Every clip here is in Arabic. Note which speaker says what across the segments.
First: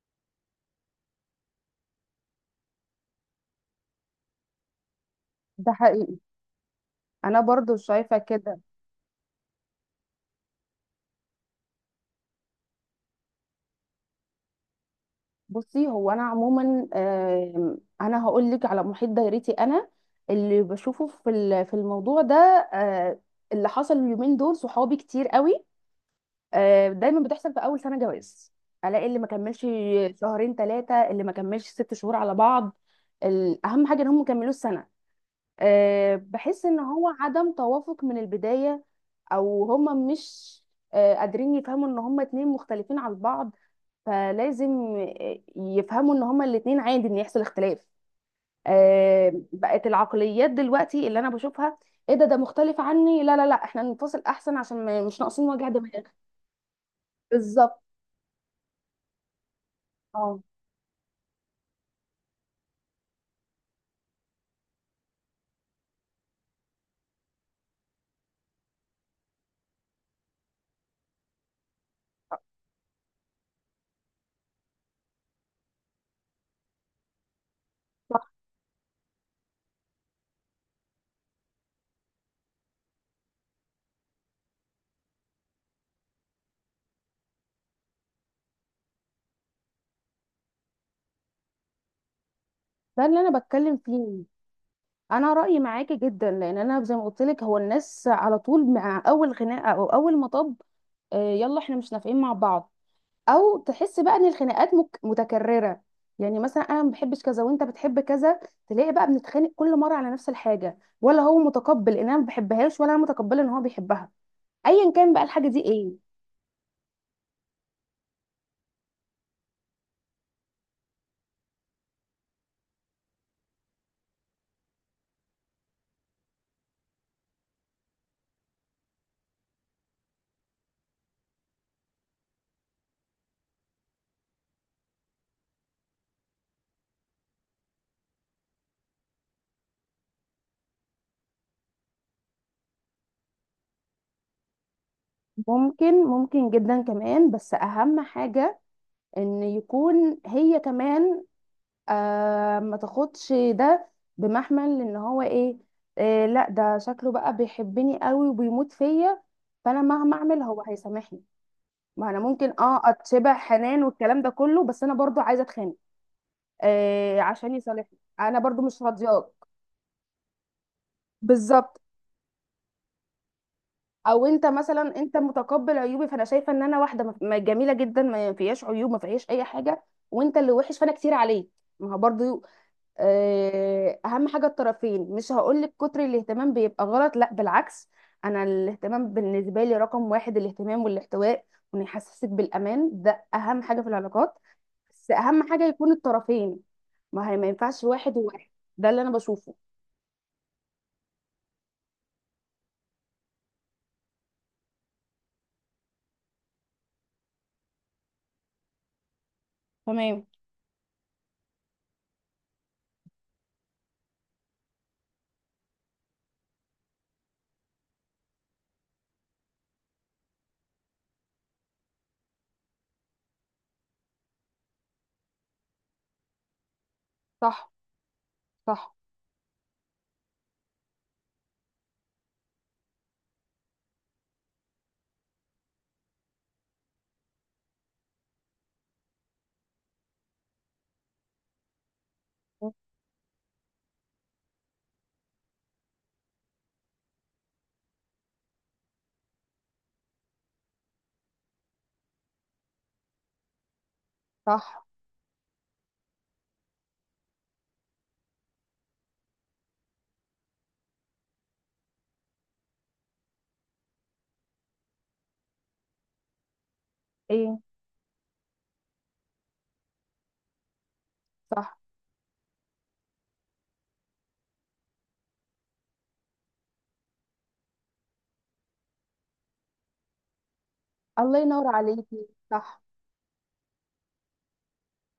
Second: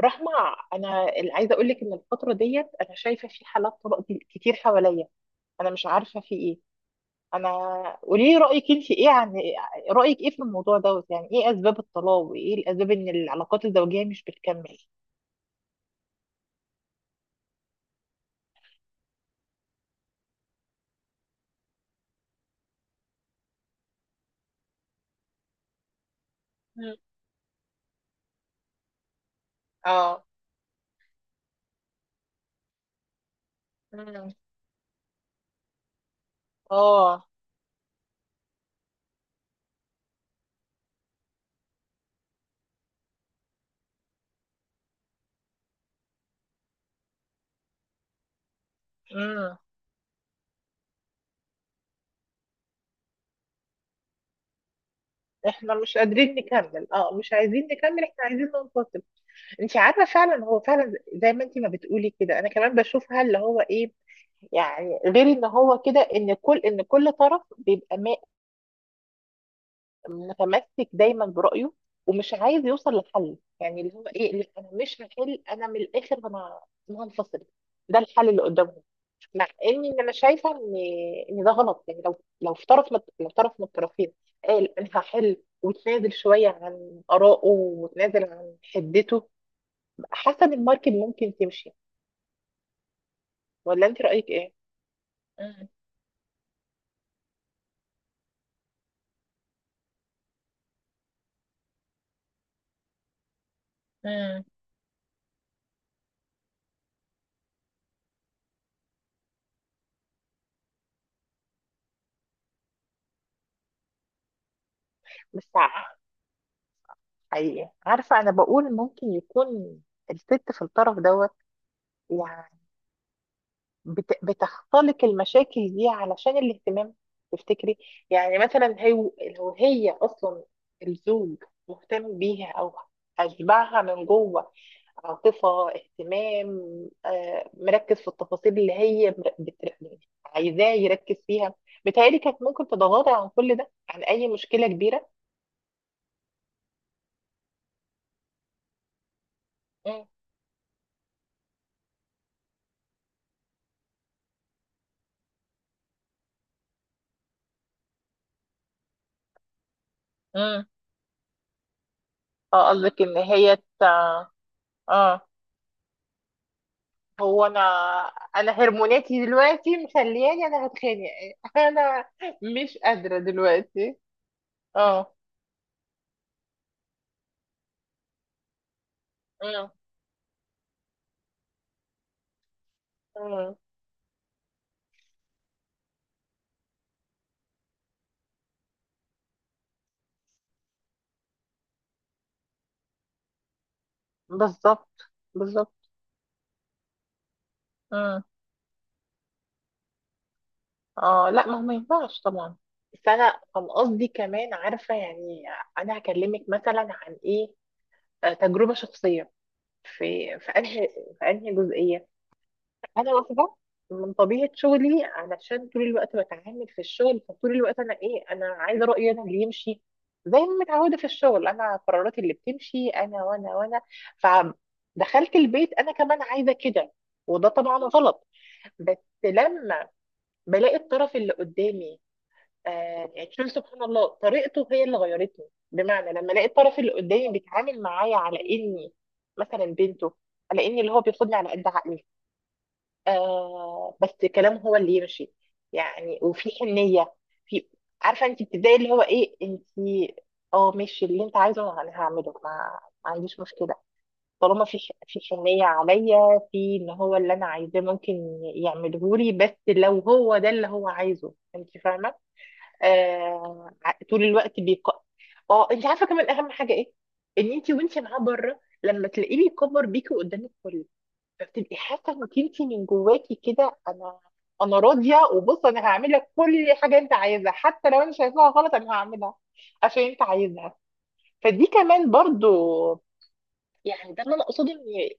Speaker 1: رحمة، أنا اللي عايزة أقول لك إن الفترة ديت أنا شايفة في حالات طلاق دي كتير حواليا. أنا
Speaker 2: ده
Speaker 1: مش
Speaker 2: حقيقي.
Speaker 1: عارفة في إيه.
Speaker 2: انا
Speaker 1: أنا
Speaker 2: برضو شايفه
Speaker 1: قولي لي
Speaker 2: كده.
Speaker 1: رأيك أنت إيه رأيك إيه في الموضوع دوت؟ يعني إيه أسباب الطلاق وإيه الأسباب إن العلاقات الزوجية مش بتكمل؟
Speaker 2: بصي، هو انا عموما انا هقول لك على محيط دايرتي. انا اللي بشوفه في في الموضوع ده. آه، اللي حصل اليومين دول صحابي كتير قوي.
Speaker 1: مم.
Speaker 2: دايما بتحصل في اول سنه جواز. الاقي اللي ما كملش
Speaker 1: آه.
Speaker 2: شهرين ثلاثه، اللي ما كملش 6 شهور على بعض. اهم حاجه ان هم
Speaker 1: مم.
Speaker 2: كملوا السنه. بحس ان هو
Speaker 1: آه.
Speaker 2: عدم توافق من البدايه، او هم مش قادرين يفهموا ان هم اتنين مختلفين عن بعض. فلازم يفهموا ان هما الاتنين عادي ان يحصل اختلاف.
Speaker 1: مم.
Speaker 2: بقت العقليات دلوقتي اللي انا بشوفها: ايه ده مختلف عني، لا لا لا، احنا ننفصل احسن عشان مش ناقصين وجع
Speaker 1: إحنا مش
Speaker 2: دماغ.
Speaker 1: قادرين نكمل، مش عايزين
Speaker 2: بالظبط.
Speaker 1: نكمل، إحنا عايزين ننفصل. انت عارفه
Speaker 2: اه
Speaker 1: فعلا هو فعلا زي ما انت ما بتقولي كده انا كمان بشوفها اللي هو ايه. يعني غير ان هو كده، ان كل طرف بيبقى متمسك دايما برأيه، ومش عايز يوصل لحل. يعني اللي هو ايه، اللي انا مش هحل، انا من الاخر انا أنا هنفصل، ده الحل
Speaker 2: صح،
Speaker 1: اللي قدامهم. مع ان إن انا شايفه ان ان ده غلط. يعني لو في لو طرف من الطرفين قال انا هحل، وتنازل شويه عن آرائه وتنازل عن حدته، حسب الماركت ممكن تمشي.
Speaker 2: ده اللي انا بتكلم
Speaker 1: ولا انت
Speaker 2: فيه.
Speaker 1: رأيك ايه؟
Speaker 2: انا رايي
Speaker 1: مم.
Speaker 2: معاكي جدا، لان انا زي ما قلت لك، هو الناس على طول مع اول خناقه او اول مطب يلا احنا مش نافقين مع بعض، او تحس بقى ان
Speaker 1: مم.
Speaker 2: الخناقات متكرره. يعني مثلا انا ما بحبش كذا وانت بتحب كذا، تلاقي بقى بنتخانق كل مره على نفس الحاجه، ولا هو متقبل ان انا ما بحبهاش ولا انا متقبله ان هو بيحبها، ايا كان بقى الحاجه
Speaker 1: بس
Speaker 2: دي
Speaker 1: ع-
Speaker 2: ايه.
Speaker 1: حقيقي عارفة، انا بقول ممكن يكون الست في الطرف دوت يعني بتختلق المشاكل دي علشان الاهتمام. تفتكري؟ يعني مثلا هي، لو هي اصلا الزوج مهتم بيها او اشبعها من جوه عاطفة اهتمام، مركز في التفاصيل اللي هي عايزاه يركز فيها، بتهيألي كانت ممكن تتغاضى عن كل ده، عن اي مشكلة كبيرة.
Speaker 2: ممكن، ممكن جدا كمان، بس اهم حاجه ان يكون هي كمان ما تاخدش ده بمحمل ان هو ايه، لا ده شكله بقى بيحبني قوي وبيموت فيا، فانا مهما اعمل هو
Speaker 1: مم.
Speaker 2: هيسامحني. ما انا ممكن
Speaker 1: اه قصدك ان
Speaker 2: اتشبع حنان والكلام ده كله، بس انا برضو
Speaker 1: اه.
Speaker 2: عايزه اتخانق
Speaker 1: هو
Speaker 2: عشان
Speaker 1: انا
Speaker 2: يصالحني، انا
Speaker 1: انا
Speaker 2: برضو مش
Speaker 1: هرموناتي
Speaker 2: راضياك.
Speaker 1: دلوقتي مخلياني انا هتخانق
Speaker 2: بالظبط.
Speaker 1: انا مش قادرة دلوقتي.
Speaker 2: او انت مثلا
Speaker 1: اه.
Speaker 2: انت متقبل عيوبي، فانا شايفه ان انا واحده جميله جدا، ما فيهاش عيوب ما فيهاش اي
Speaker 1: اه.
Speaker 2: حاجه، وانت اللي وحش فانا كتير عليك. ما هو برضو
Speaker 1: اه.
Speaker 2: اهم حاجه الطرفين. مش هقولك كتر الاهتمام بيبقى غلط، لا بالعكس، انا الاهتمام بالنسبه لي رقم واحد، الاهتمام والاحتواء وان يحسسك بالامان، ده اهم حاجه في العلاقات.
Speaker 1: بالظبط.
Speaker 2: بس اهم حاجه
Speaker 1: بالظبط.
Speaker 2: يكون الطرفين، ما هي ما ينفعش واحد
Speaker 1: اه.
Speaker 2: وواحد. ده اللي انا بشوفه.
Speaker 1: اه، لا ما هو ما ينفعش طبعا. بس انا كان قصدي كمان عارفة يعني، انا هكلمك مثلا عن ايه، تجربة شخصية، في
Speaker 2: تمام.
Speaker 1: في انهي في انهي جزئية. انا واخده من طبيعه شغلي، علشان طول الوقت بتعامل في الشغل فطول الوقت انا ايه، انا عايزه رايي انا اللي يمشي، زي ما متعوده في الشغل انا قراراتي اللي بتمشي انا وانا وانا. فدخلت البيت انا كمان عايزه كده، وده
Speaker 2: صح،
Speaker 1: طبعا غلط.
Speaker 2: صح،
Speaker 1: بس لما بلاقي الطرف اللي قدامي، آه يعني شوف سبحان الله طريقته هي اللي غيرتني. بمعنى لما الاقي الطرف اللي قدامي بيتعامل معايا على اني مثلا بنته، على اني اللي هو بياخدني على قد عقلي، آه بس كلامه هو اللي يمشي، يعني وفي حنية، في، عارفة انت بتبدأي اللي هو ايه انت اه ماشي اللي انت عايزه انا هعمله، ما عنديش مشكلة، طالما في
Speaker 2: صح.
Speaker 1: في حنية عليا، في ان هو اللي انا عايزاه ممكن يعمله لي، بس لو هو ده اللي هو عايزه، انت فاهمة. طول الوقت اه. انت عارفة كمان اهم حاجة ايه؟ ان
Speaker 2: ايه
Speaker 1: انت وانت معاه بره لما تلاقيه بيكبر بيكي قدام الكل، فبتبقي
Speaker 2: صح.
Speaker 1: حاسه انك انت من جواكي كده انا، انا راضيه، وبص انا هعمل لك كل حاجه انت عايزها حتى لو انا شايفاها غلط انا هعملها عشان انت عايزها.
Speaker 2: الله ينور
Speaker 1: فدي كمان
Speaker 2: عليكي.
Speaker 1: برضو،
Speaker 2: صح،
Speaker 1: يعني ده اللي انا اقصده،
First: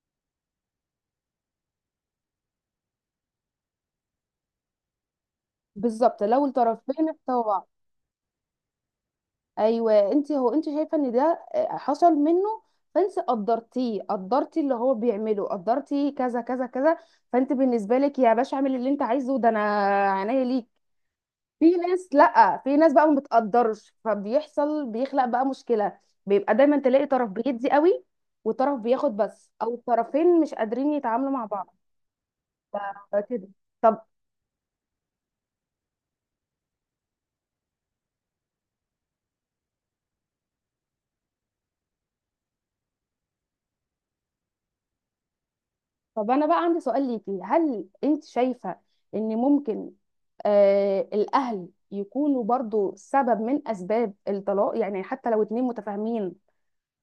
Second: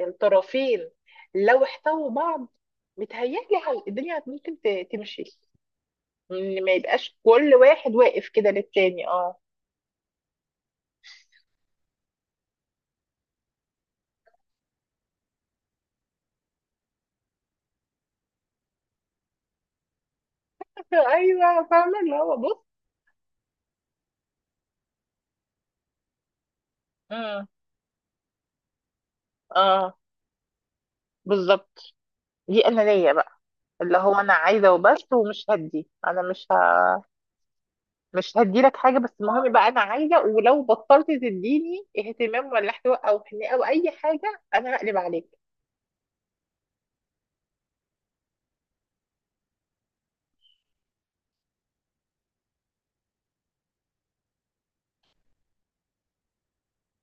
Speaker 1: ان الطرفين لو احتووا بعض متهيألي الدنيا ممكن تمشي،
Speaker 2: بالظبط لو
Speaker 1: ان ما
Speaker 2: الطرفين
Speaker 1: يبقاش كل
Speaker 2: احتوى.
Speaker 1: واحد واقف كده للتاني. اه
Speaker 2: ايوه، انت هو انت شايفه ان ده حصل منه، فانت قدرتيه، قدرتي اللي هو بيعمله، قدرتي كذا كذا كذا، فانت بالنسبه لك يا باشا اعمل اللي انت عايزه، ده انا عينيا ليك.
Speaker 1: ايوه
Speaker 2: في
Speaker 1: فاهمه
Speaker 2: ناس،
Speaker 1: اللي هو
Speaker 2: لا،
Speaker 1: بص.
Speaker 2: في ناس بقى ما بتقدرش، فبيحصل بيخلق بقى مشكله. بيبقى دايما تلاقي طرف
Speaker 1: مم.
Speaker 2: بيدي قوي وطرف بياخد بس، او
Speaker 1: اه.
Speaker 2: الطرفين مش قادرين يتعاملوا مع بعض
Speaker 1: بالظبط. دي انانيه بقى،
Speaker 2: كده.
Speaker 1: اللي هو انا عايزه وبس ومش هدي، انا مش ه... مش هديلك حاجة، بس المهم يبقى أنا عايزة، ولو بطلت تديني اهتمام ولا احتواء أو حنية أو أي حاجة أنا هقلب عليك.
Speaker 2: طب انا بقى عندي سؤال ليكي، هل انت شايفة ان ممكن الاهل يكونوا برضو سبب من اسباب الطلاق؟ يعني حتى لو اتنين متفاهمين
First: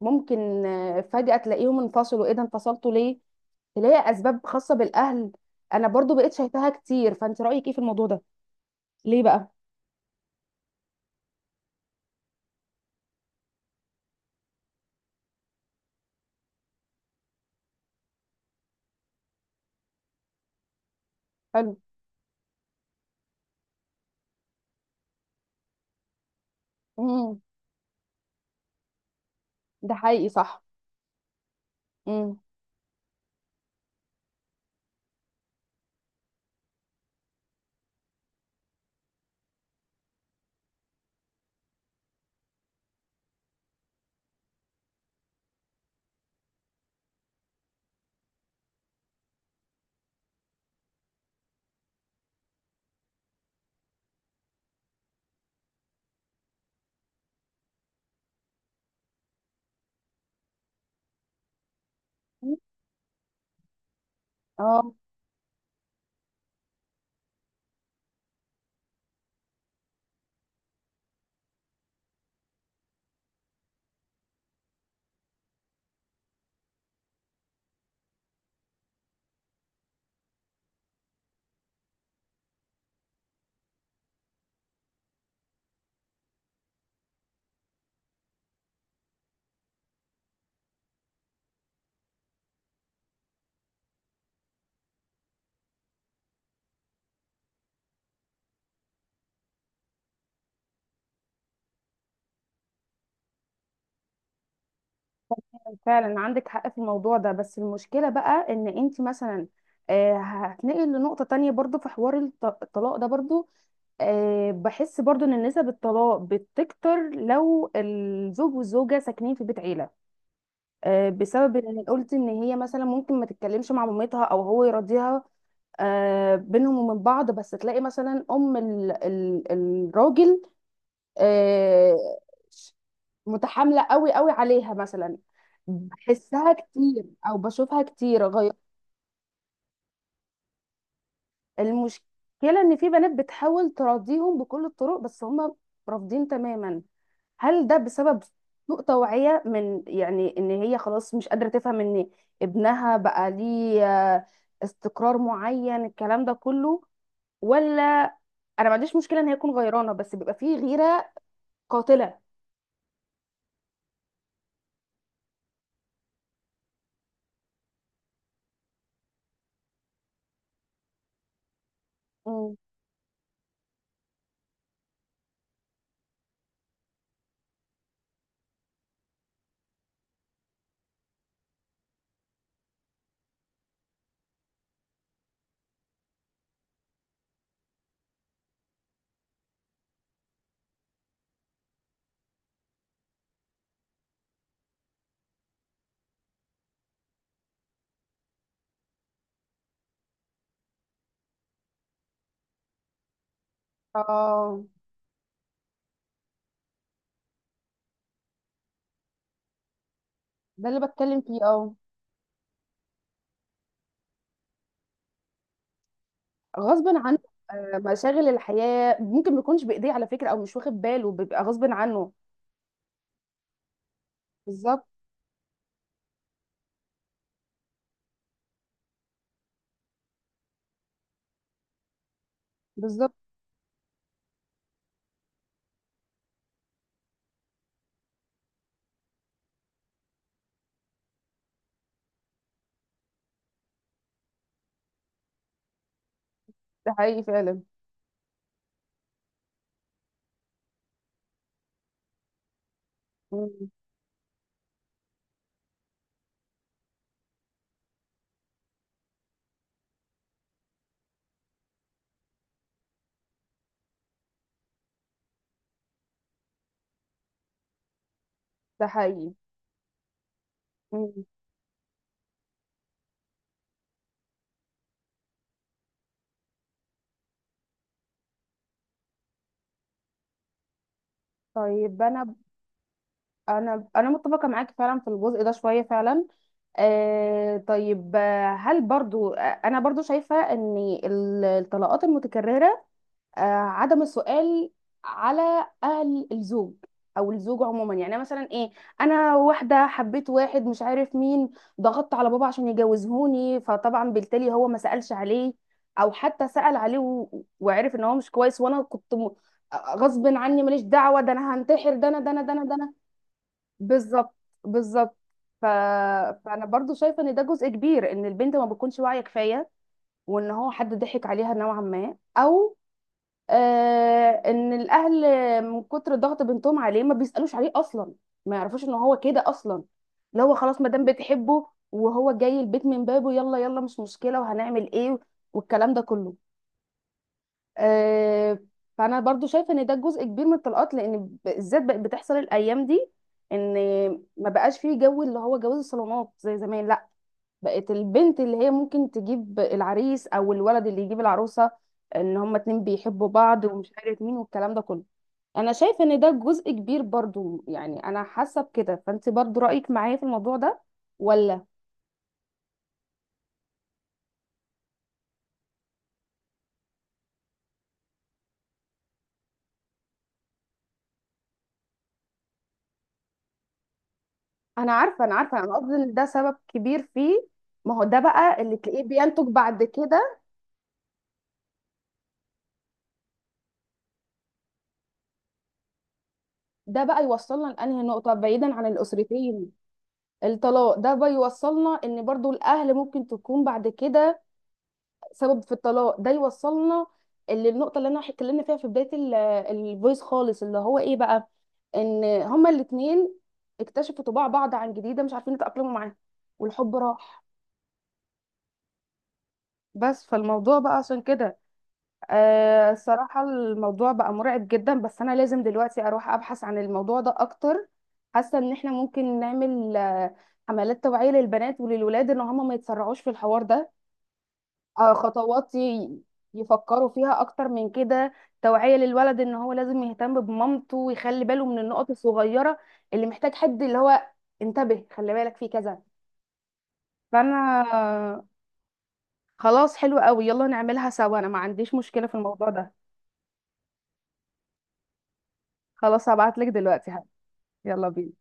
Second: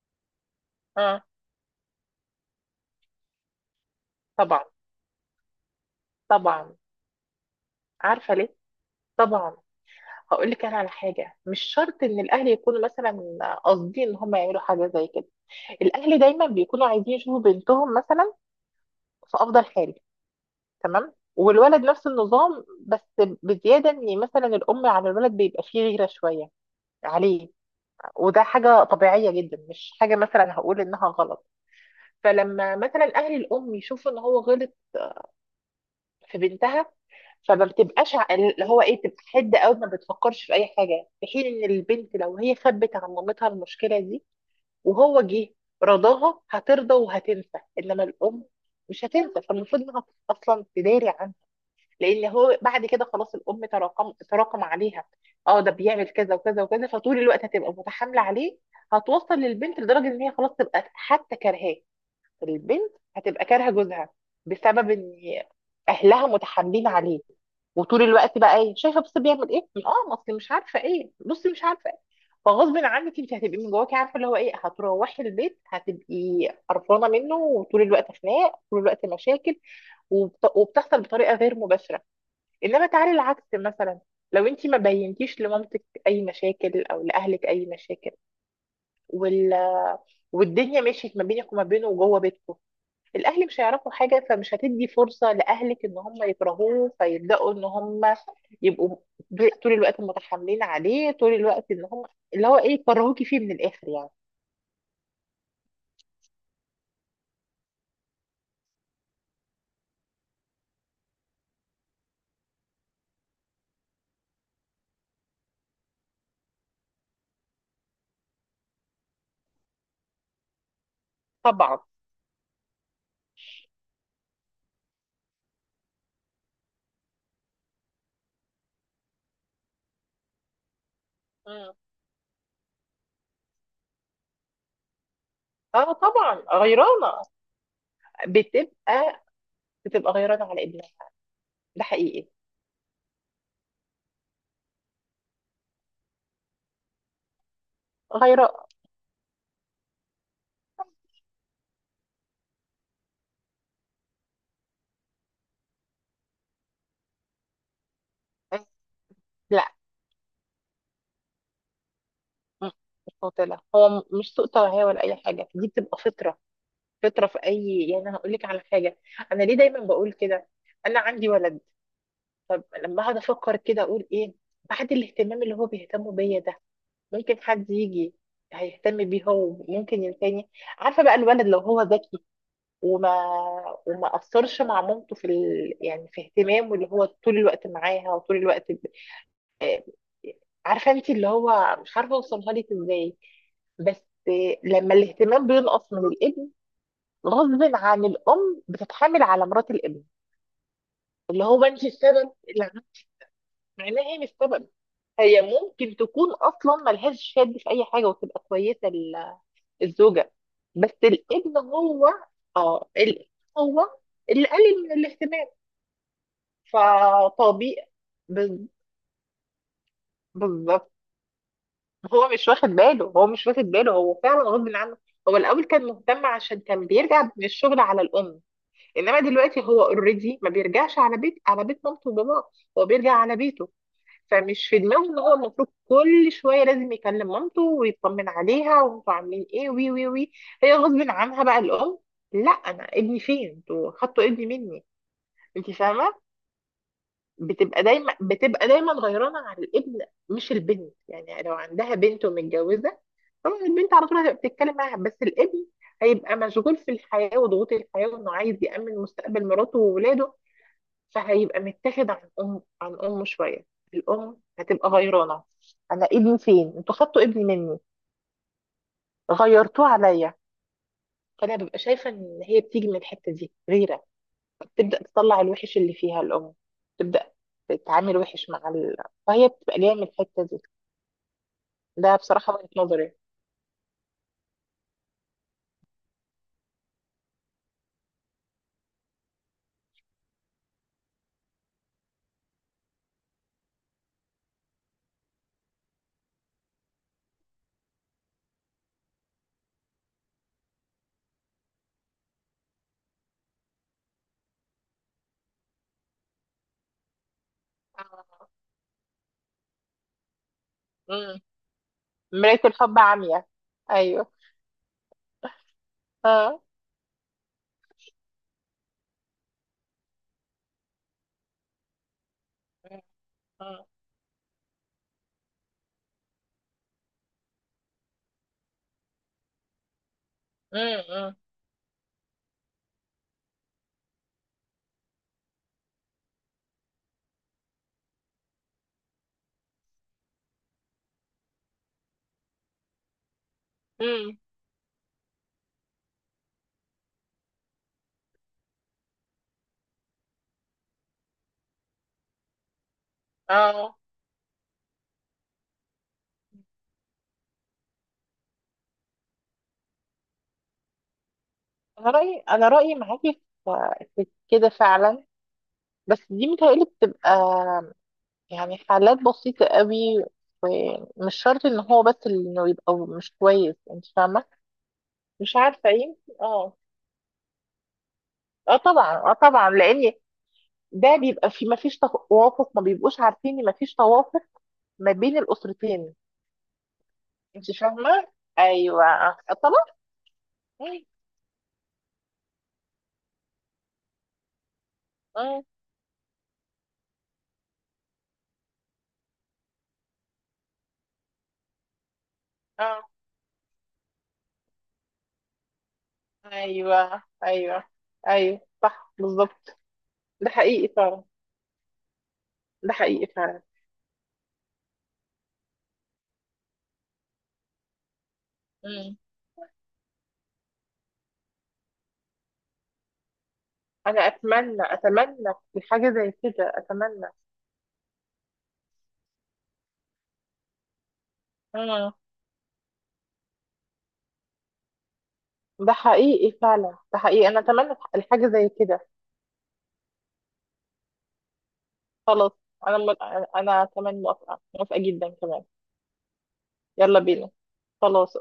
Speaker 2: ممكن
Speaker 1: آه.
Speaker 2: فجأة تلاقيهم انفصلوا، ايه ده انفصلتوا ليه؟ تلاقي اسباب
Speaker 1: طبعا.
Speaker 2: خاصة بالاهل. انا برضو بقيت شايفاها
Speaker 1: طبعا.
Speaker 2: كتير، فانت رأيك ايه في الموضوع ده؟
Speaker 1: عارفة ليه؟
Speaker 2: ليه بقى؟
Speaker 1: طبعا. هقول لك أنا على حاجة، مش شرط إن الأهل يكونوا مثلا قاصدين إن هم يعملوا حاجة زي كده. الأهل دايما بيكونوا عايزين يشوفوا بنتهم مثلا في أفضل حال، تمام،
Speaker 2: حلو.
Speaker 1: والولد نفس النظام، بس بزيادة إن مثلا الأم على الولد بيبقى فيه غيرة شوية
Speaker 2: امم
Speaker 1: عليه، وده حاجة طبيعية جدا،
Speaker 2: ده
Speaker 1: مش حاجة
Speaker 2: حقيقي
Speaker 1: مثلا
Speaker 2: صح.
Speaker 1: هقول إنها غلط.
Speaker 2: امم
Speaker 1: فلما مثلا اهل الام يشوفوا ان هو غلط في بنتها، فما اللي هو ايه، بتبقى حد قوي، ما بتفكرش في اي حاجه، في حين ان البنت لو هي خبت عن مامتها المشكله دي وهو جه رضاها هترضى وهتنسى، انما الام مش هتنسى. فالمفروض انها اصلا تداري عنه، لان هو بعد كده خلاص الام تراكم تراكم عليها، اه ده بيعمل كذا وكذا وكذا، فطول الوقت هتبقى متحامله عليه، هتوصل للبنت لدرجه ان هي خلاص تبقى حتى كرهاه، البنت هتبقى كارهه جوزها بسبب
Speaker 2: اه
Speaker 1: ان اهلها متحاملين عليه، وطول الوقت بقى ايه شايفه بص بيعمل ايه، اه ما اصل مش عارفه ايه، بصي مش عارفه ايه، فغصب عنك انت هتبقي من جواكي عارفه اللي هو ايه، هتروحي البيت هتبقي قرفانه منه، وطول الوقت خناق، طول الوقت مشاكل، وبتحصل بطريقه غير مباشره. انما تعالي العكس مثلا، لو انت ما بينتيش لمامتك اي مشاكل او لاهلك اي مشاكل، وال... والدنيا مشيت ما بينك وما بينه وجوه بيتكم، الاهل مش هيعرفوا حاجه، فمش هتدي فرصه لاهلك ان هم يكرهوه، فيبداوا ان هم يبقوا طول الوقت متحاملين عليه، طول الوقت ان هم اللي هو ايه يكرهوكي فيه من الاخر يعني.
Speaker 2: فعلا عندك حق في الموضوع ده. بس المشكلة بقى ان انت مثلا هتنقل لنقطة تانية برضو في حوار الطلاق ده برضو. بحس برضو ان نسب الطلاق بتكتر لو الزوج والزوجة ساكنين في بيت عيلة، بسبب
Speaker 1: طبعا.
Speaker 2: ان قلت ان هي مثلا ممكن ما تتكلمش مع مامتها او هو يراضيها بينهم وبين بعض. بس تلاقي مثلا ام الراجل
Speaker 1: مم.
Speaker 2: آه، متحاملة قوي قوي عليها مثلا،
Speaker 1: اه طبعا
Speaker 2: بحسها كتير
Speaker 1: غيرانه،
Speaker 2: او بشوفها كتير غير.
Speaker 1: بتبقى بتبقى غيرانه على ابنها. ده حقيقي.
Speaker 2: المشكلة ان في بنات بتحاول تراضيهم بكل الطرق بس هم رافضين تماما. هل ده بسبب
Speaker 1: غيرانه.
Speaker 2: سوء توعية، من يعني ان هي خلاص مش قادرة تفهم ان ابنها بقى ليه آه، استقرار معين، الكلام ده كله؟ ولا انا ما عنديش مشكلة ان هي تكون
Speaker 1: لا.
Speaker 2: غيرانة، بس بيبقى فيه غيرة قاتلة.
Speaker 1: مم. مش قاتله. هو مش سوء توعيه ولا اي حاجه، دي بتبقى فطره، فطره في اي، يعني انا هقول لك على حاجه، انا ليه دايما بقول كده، انا عندي ولد.
Speaker 2: مم.
Speaker 1: طب لما اقعد افكر كده اقول ايه، بعد الاهتمام اللي هو بيهتموا بيا ده ممكن حد يجي هيهتم بيه هو ممكن ينساني. عارفه بقى الولد لو هو ذكي، وما وما اثرش مع مامته في يعني في اهتمامه اللي هو طول الوقت معاها وطول الوقت آه، عارفه انت اللي هو مش عارفه اوصلها لك ازاي، بس لما الاهتمام بينقص من الابن، غصب عن الام بتتحامل على مرات الابن، اللي هو انت السبب اللي مع انها هي مش
Speaker 2: اه،
Speaker 1: سبب، هي ممكن تكون اصلا ملهاش شد في اي حاجه وتبقى كويسه الزوجه.
Speaker 2: ده اللي
Speaker 1: بس
Speaker 2: بتكلم فيه.
Speaker 1: الابن
Speaker 2: اه
Speaker 1: هو، اه الابن هو اللي قلل من الاهتمام،
Speaker 2: غصب عنه،
Speaker 1: فطبيعي.
Speaker 2: مشاغل
Speaker 1: بز-
Speaker 2: الحياة ممكن ما يكونش بإيديه على فكرة، أو مش واخد
Speaker 1: بالظبط.
Speaker 2: باله، بيبقى غصب عنه.
Speaker 1: هو مش واخد باله، هو مش واخد باله، هو فعلا غصب
Speaker 2: بالظبط.
Speaker 1: عنه. هو الاول كان مهتم عشان كان بيرجع من الشغل على الام، انما دلوقتي هو اوريدي ما بيرجعش على بيت، على بيت مامته وباباه، هو بيرجع
Speaker 2: بالظبط.
Speaker 1: على بيته، فمش في دماغه ان هو المفروض كل شويه لازم يكلم مامته ويطمن عليها وانتوا عاملين ايه، وي وي وي، هي غصب عنها بقى الام، لا انا ابني فين، انتوا خدتوا ابني مني. انت فاهمه.
Speaker 2: ده حقيقي فعلا.
Speaker 1: بتبقى دايما غيرانه على الابن مش البنت. يعني لو عندها بنت ومتجوزه طبعا
Speaker 2: مم.
Speaker 1: البنت على طول هتبقى بتتكلم معاها، بس الابن هيبقى مشغول في الحياه وضغوط الحياه وانه عايز يامن مستقبل مراته وولاده، فهيبقى متاخد عن أم عن أمه شوية، الأم هتبقى غيرانة، أنا ابني فين؟ انتوا خدتوا ابني مني،
Speaker 2: ده حقيقي.
Speaker 1: غيرتوه عليا.
Speaker 2: مم.
Speaker 1: فأنا ببقى شايفة إن هي بتيجي من الحتة دي غيرة، بتبدأ تطلع الوحش اللي فيها الأم، تبدأ تتعامل وحش مع فهي بتبقى جاية من الحتة دي.
Speaker 2: طيب،
Speaker 1: ده بصراحة وجهة نظري.
Speaker 2: أنا متفقة معاك فعلا في الجزء ده شوية فعلا. طيب، هل برضو أنا برضو شايفة إن الطلاقات المتكررة آه، عدم السؤال على اهل الزوج او الزوج عموما. يعني مثلا ايه، انا واحده حبيت واحد مش عارف مين، ضغطت على بابا عشان يجوزهوني، فطبعا بالتالي هو ما سالش عليه، او حتى سال عليه وعرف ان هو مش
Speaker 1: آه.
Speaker 2: كويس، وانا كنت غصب عني ماليش دعوه، ده
Speaker 1: مم.
Speaker 2: انا هنتحر، ده انا، ده انا، ده
Speaker 1: مراية
Speaker 2: انا، ده انا.
Speaker 1: الحب عمياء. أيوه.
Speaker 2: بالظبط. بالظبط. ف...
Speaker 1: اه.
Speaker 2: فانا برضو شايفه ان ده جزء كبير، ان البنت ما بتكونش واعيه كفايه، وان هو حد ضحك عليها نوعا ما، او
Speaker 1: اه.
Speaker 2: ان الاهل من كتر ضغط بنتهم عليه ما بيسالوش عليه اصلا، ما يعرفوش ان هو كده اصلا، اللي هو خلاص ما دام
Speaker 1: امم.
Speaker 2: بتحبه وهو جاي البيت من بابه، يلا يلا مش مشكله وهنعمل ايه، والكلام ده كله. آه فانا برضو شايفه ان ده جزء كبير من الطلاقات، لان بالذات بقت بتحصل الايام دي، ان
Speaker 1: امم.
Speaker 2: ما بقاش فيه جو اللي هو جواز الصالونات زي زمان، لا بقت البنت اللي هي ممكن تجيب العريس او الولد اللي يجيب العروسه، ان هما اتنين بيحبوا بعض ومش
Speaker 1: اه.
Speaker 2: عارف مين والكلام ده كله. انا شايفه ان ده جزء كبير برضو، يعني انا حاسه بكده، فانت برضو رايك معايا في الموضوع ده ولا؟
Speaker 1: انا رايي معاكي في، في كده فعلا. بس دي متهيألي بتبقى يعني حالات بسيطة قوي، ومش شرط ان هو بس اللي انه يبقى مش كويس، انت فاهمة.
Speaker 2: انا عارفه، انا
Speaker 1: مش
Speaker 2: عارفه، انا
Speaker 1: عارفة،
Speaker 2: قصدي ان ده
Speaker 1: يمكن
Speaker 2: سبب
Speaker 1: اه.
Speaker 2: كبير فيه. ما هو ده بقى اللي
Speaker 1: اه
Speaker 2: تلاقيه
Speaker 1: طبعا، اه
Speaker 2: بينتج
Speaker 1: طبعا،
Speaker 2: بعد
Speaker 1: لان
Speaker 2: كده.
Speaker 1: ده بيبقى في ما فيش توافق، ما بيبقوش عارفين ان ما فيش توافق ما بين الأسرتين.
Speaker 2: ده بقى يوصلنا
Speaker 1: انت
Speaker 2: لانهي
Speaker 1: فاهمة.
Speaker 2: نقطه، بعيدا عن
Speaker 1: ايوه. آه.
Speaker 2: الاسرتين
Speaker 1: طبعا.
Speaker 2: الطلاق
Speaker 1: مم.
Speaker 2: ده بقى يوصلنا ان برضو الاهل ممكن تكون بعد كده سبب
Speaker 1: مم.
Speaker 2: في الطلاق. ده يوصلنا للنقطه اللي انا اتكلمنا فيها في بدايه الفويس خالص، اللي هو ايه بقى، ان هما
Speaker 1: اه.
Speaker 2: الاثنين اكتشفوا طباع بعض عن جديده، مش عارفين يتاقلموا معاها والحب
Speaker 1: ايوه.
Speaker 2: راح.
Speaker 1: ايوه. ايوه صح بالظبط.
Speaker 2: بس
Speaker 1: ده
Speaker 2: فالموضوع
Speaker 1: حقيقي
Speaker 2: بقى عشان
Speaker 1: فعلا.
Speaker 2: كده
Speaker 1: ده حقيقي
Speaker 2: الصراحه، الموضوع بقى مرعب جدا، بس انا لازم دلوقتي اروح ابحث عن الموضوع ده اكتر. حاسه ان احنا
Speaker 1: فعلا.
Speaker 2: ممكن نعمل حملات توعيه للبنات وللولاد ان هم ما يتسرعوش في الحوار ده،
Speaker 1: انا اتمنى، اتمنى
Speaker 2: خطوات
Speaker 1: الحاجه زي كده،
Speaker 2: يفكروا
Speaker 1: اتمنى.
Speaker 2: فيها اكتر من كده. توعية للولد ان هو لازم يهتم بمامته ويخلي باله من النقط
Speaker 1: امم.
Speaker 2: الصغيرة، اللي محتاج حد اللي هو انتبه خلي بالك في
Speaker 1: ده
Speaker 2: كذا.
Speaker 1: حقيقي فعلا. ده حقيقي. انا
Speaker 2: فانا
Speaker 1: اتمنى
Speaker 2: آه،
Speaker 1: الحاجه زي كده.
Speaker 2: خلاص حلو قوي، يلا نعملها سوا، انا ما عنديش مشكلة في
Speaker 1: خلاص.
Speaker 2: الموضوع ده.
Speaker 1: انا م... انا كمان موافقه، موافقه جدا كمان.
Speaker 2: خلاص، هبعت لك دلوقتي
Speaker 1: يلا
Speaker 2: حالا.
Speaker 1: بينا.
Speaker 2: يلا
Speaker 1: خلاص.
Speaker 2: بينا.